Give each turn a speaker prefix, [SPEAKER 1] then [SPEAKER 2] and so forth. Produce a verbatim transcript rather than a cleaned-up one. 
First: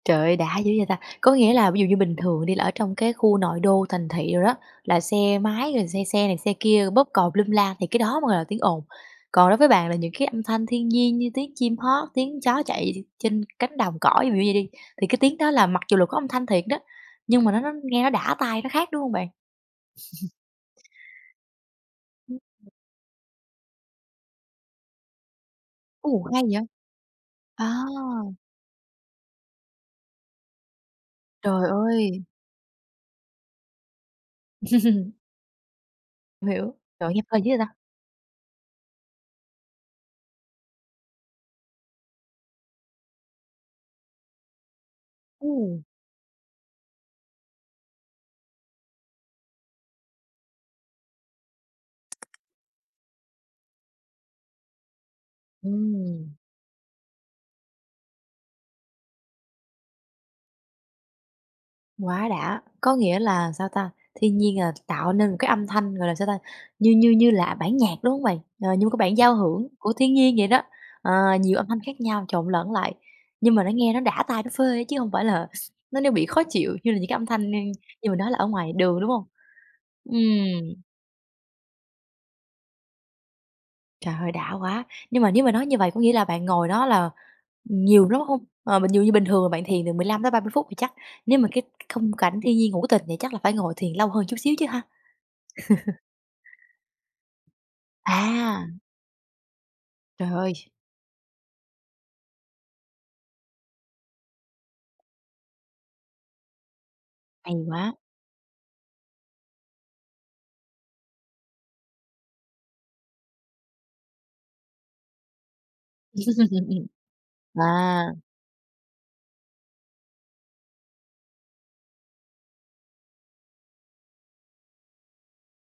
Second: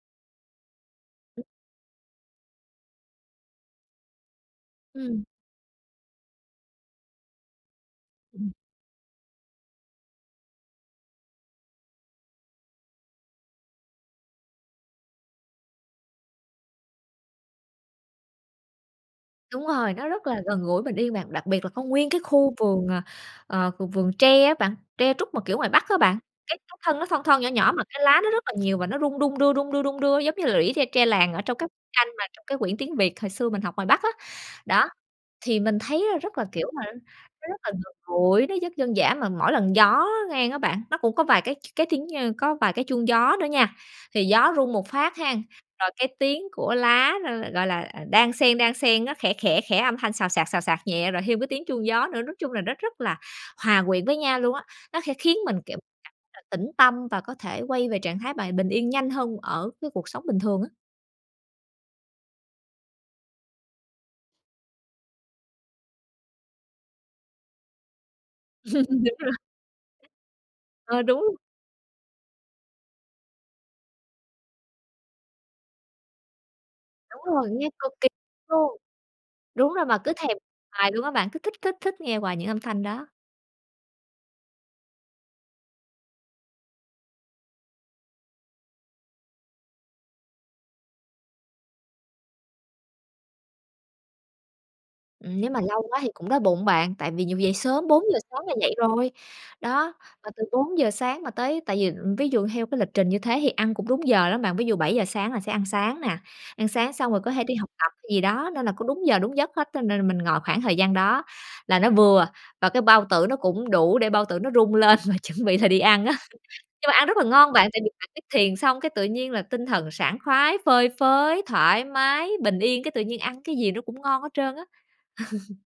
[SPEAKER 1] Trời ơi, đã dữ vậy ta! Có
[SPEAKER 2] Ưm.
[SPEAKER 1] nghĩa là ví dụ như bình thường đi, là ở trong cái khu nội đô thành thị đồ đó, là
[SPEAKER 2] Ừm.
[SPEAKER 1] xe máy rồi xe xe này, xe kia bóp còi lum la thì cái đó mới gọi là tiếng ồn. Còn đối với bạn là những cái âm thanh thiên nhiên như tiếng chim hót, tiếng chó chạy đi trên cánh đồng cỏ, ví dụ như vậy đi, thì cái tiếng đó là mặc dù là có âm thanh thiệt đó, nhưng mà nó nó nghe nó đã tai, nó khác, đúng hông bạn?
[SPEAKER 2] Đúng rồi. Nó rất là gần gũi, bình yên bạn, đặc biệt là có nguyên cái khu vườn, ờ, ờ, v vườn tre á bạn, tre trúc mà kiểu ngoài Bắc á bạn,
[SPEAKER 1] Ô, hay
[SPEAKER 2] cái
[SPEAKER 1] vậy!
[SPEAKER 2] [unintelligible] thân nó thon thon, nhỏ
[SPEAKER 1] À!
[SPEAKER 2] nhỏ mà cái lá nó rất là nhiều và nó rung, đung đưa, đung đưa, đung đưa giống như lũy tre tre làng ở trong
[SPEAKER 1] Trời
[SPEAKER 2] các tranh
[SPEAKER 1] ơi!
[SPEAKER 2] mà trong cái quyển tiếng Việt hồi xưa mình học ngoài Bắc á. Đó, thì mình thấy á rất là, kiểu
[SPEAKER 1] Hiểu.
[SPEAKER 2] mà nó
[SPEAKER 1] Trời ơi, nghe phê
[SPEAKER 2] nó
[SPEAKER 1] dữ vậy
[SPEAKER 2] rất là
[SPEAKER 1] ta!
[SPEAKER 2] gần gũi, nó rất dân giã, mà mỗi lần gió ngang á bạn, nó cũng có vài cái cái tiếng nh có vài cái chuông gió nữa nha, thì gió rung một phát hén,
[SPEAKER 1] Ừm.
[SPEAKER 2] rồi cái tiếng của lá nó l gọi là, ờ, đan xen, đan xen, nó khẽ, khẽ, khẽ, âm thanh xào xạc, xào xạc nhẹ rồi thêm cái tiếng chuông gió nữa. Nói chung là nó rất là hòa quyện với nhau luôn á, nó khẽ khiến mình, kiểu,
[SPEAKER 1] Ừm.
[SPEAKER 2] cảm [unintelligible] tĩnh tâm và có thể quay về trạng thái bài bình yên nhanh hơn ở cái cuộc sống bình thường á.
[SPEAKER 1] Quá đã, có nghĩa là sao ta? Thiên nhiên, ờ, tạo nên một cái âm thanh, gọi là, sao ta, như như như là bản nhạc, đúng hông bạn? Ờ, như một cái
[SPEAKER 2] Đúng
[SPEAKER 1] bản
[SPEAKER 2] rồi.
[SPEAKER 1] giao hưởng của thiên nhiên vậy đó,
[SPEAKER 2] Ờ,
[SPEAKER 1] ờ,
[SPEAKER 2] đúng.
[SPEAKER 1] nhiều âm thanh khác nhau, trộn lẫn lại, nhưng mà nó nghe nó đã tai, nó phê á, chứ hông phải là x nó nó bị khó chịu như là những cái
[SPEAKER 2] Đúng
[SPEAKER 1] âm thanh,
[SPEAKER 2] rồi,
[SPEAKER 1] ơ,
[SPEAKER 2] nghe cực kỳ
[SPEAKER 1] như mình nói là ở ngoài
[SPEAKER 2] luôn.
[SPEAKER 1] đường, đúng hông?
[SPEAKER 2] Đúng rồi, mà cứ thèm
[SPEAKER 1] Ừm.
[SPEAKER 2] hoài luôn á bạn, cứ thích thích thích nghe hoài những âm thanh đó.
[SPEAKER 1] Trời ơi, đã quá! Nhưng mà nếu mà nói như vậy có nghĩa là bạn ngồi đó là, ừm, nhiều lắm hông? Ờ, mình nhự như bình thường bạn thiền từ mười lăm tới ba mươi phút, thì chắc nếu mà cái khung cảnh thiên nhiên hữu tình vậy chắc là phải ngồi thiền lâu hơn chút xíu chứ ha?
[SPEAKER 2] Ừm, nếu mà lâu quá thì cũng đói bụng, bạn, tại vì nhiều dậy sớm, bốn giờ sáng là
[SPEAKER 1] À!
[SPEAKER 2] dậy rồi. Đó,
[SPEAKER 1] Trời
[SPEAKER 2] mà từ
[SPEAKER 1] ơi!
[SPEAKER 2] bốn giờ sáng mà tới tại vì, ừm, ví dụ theo cái lịch trình như thế thì ăn cũng đúng giờ lắm bạn. Ví dụ bảy giờ sáng là sẽ ăn sáng nè, ăn sáng xong rồi có thể
[SPEAKER 1] Hay
[SPEAKER 2] đi học tập
[SPEAKER 1] quá!
[SPEAKER 2] hay gì đó, nên là cũng đúng giờ, đúng giấc hết. Cho nên là mình ngồi khoảng thời gian đó, là nó vừa và cái bao tử nó cũng đủ để bao tử nó rung lên và chuẩn bị là đi ăn á. Nhưng mà ăn rất là ngon bạn, tại vì bạn
[SPEAKER 1] À!
[SPEAKER 2] biết thiền xong cái tự nhiên là tinh thần sảng khoái, phơi phới, thoải mái, bình yên, cái tự nhiên ăn cái gì nó cũng ngon hết trơn á.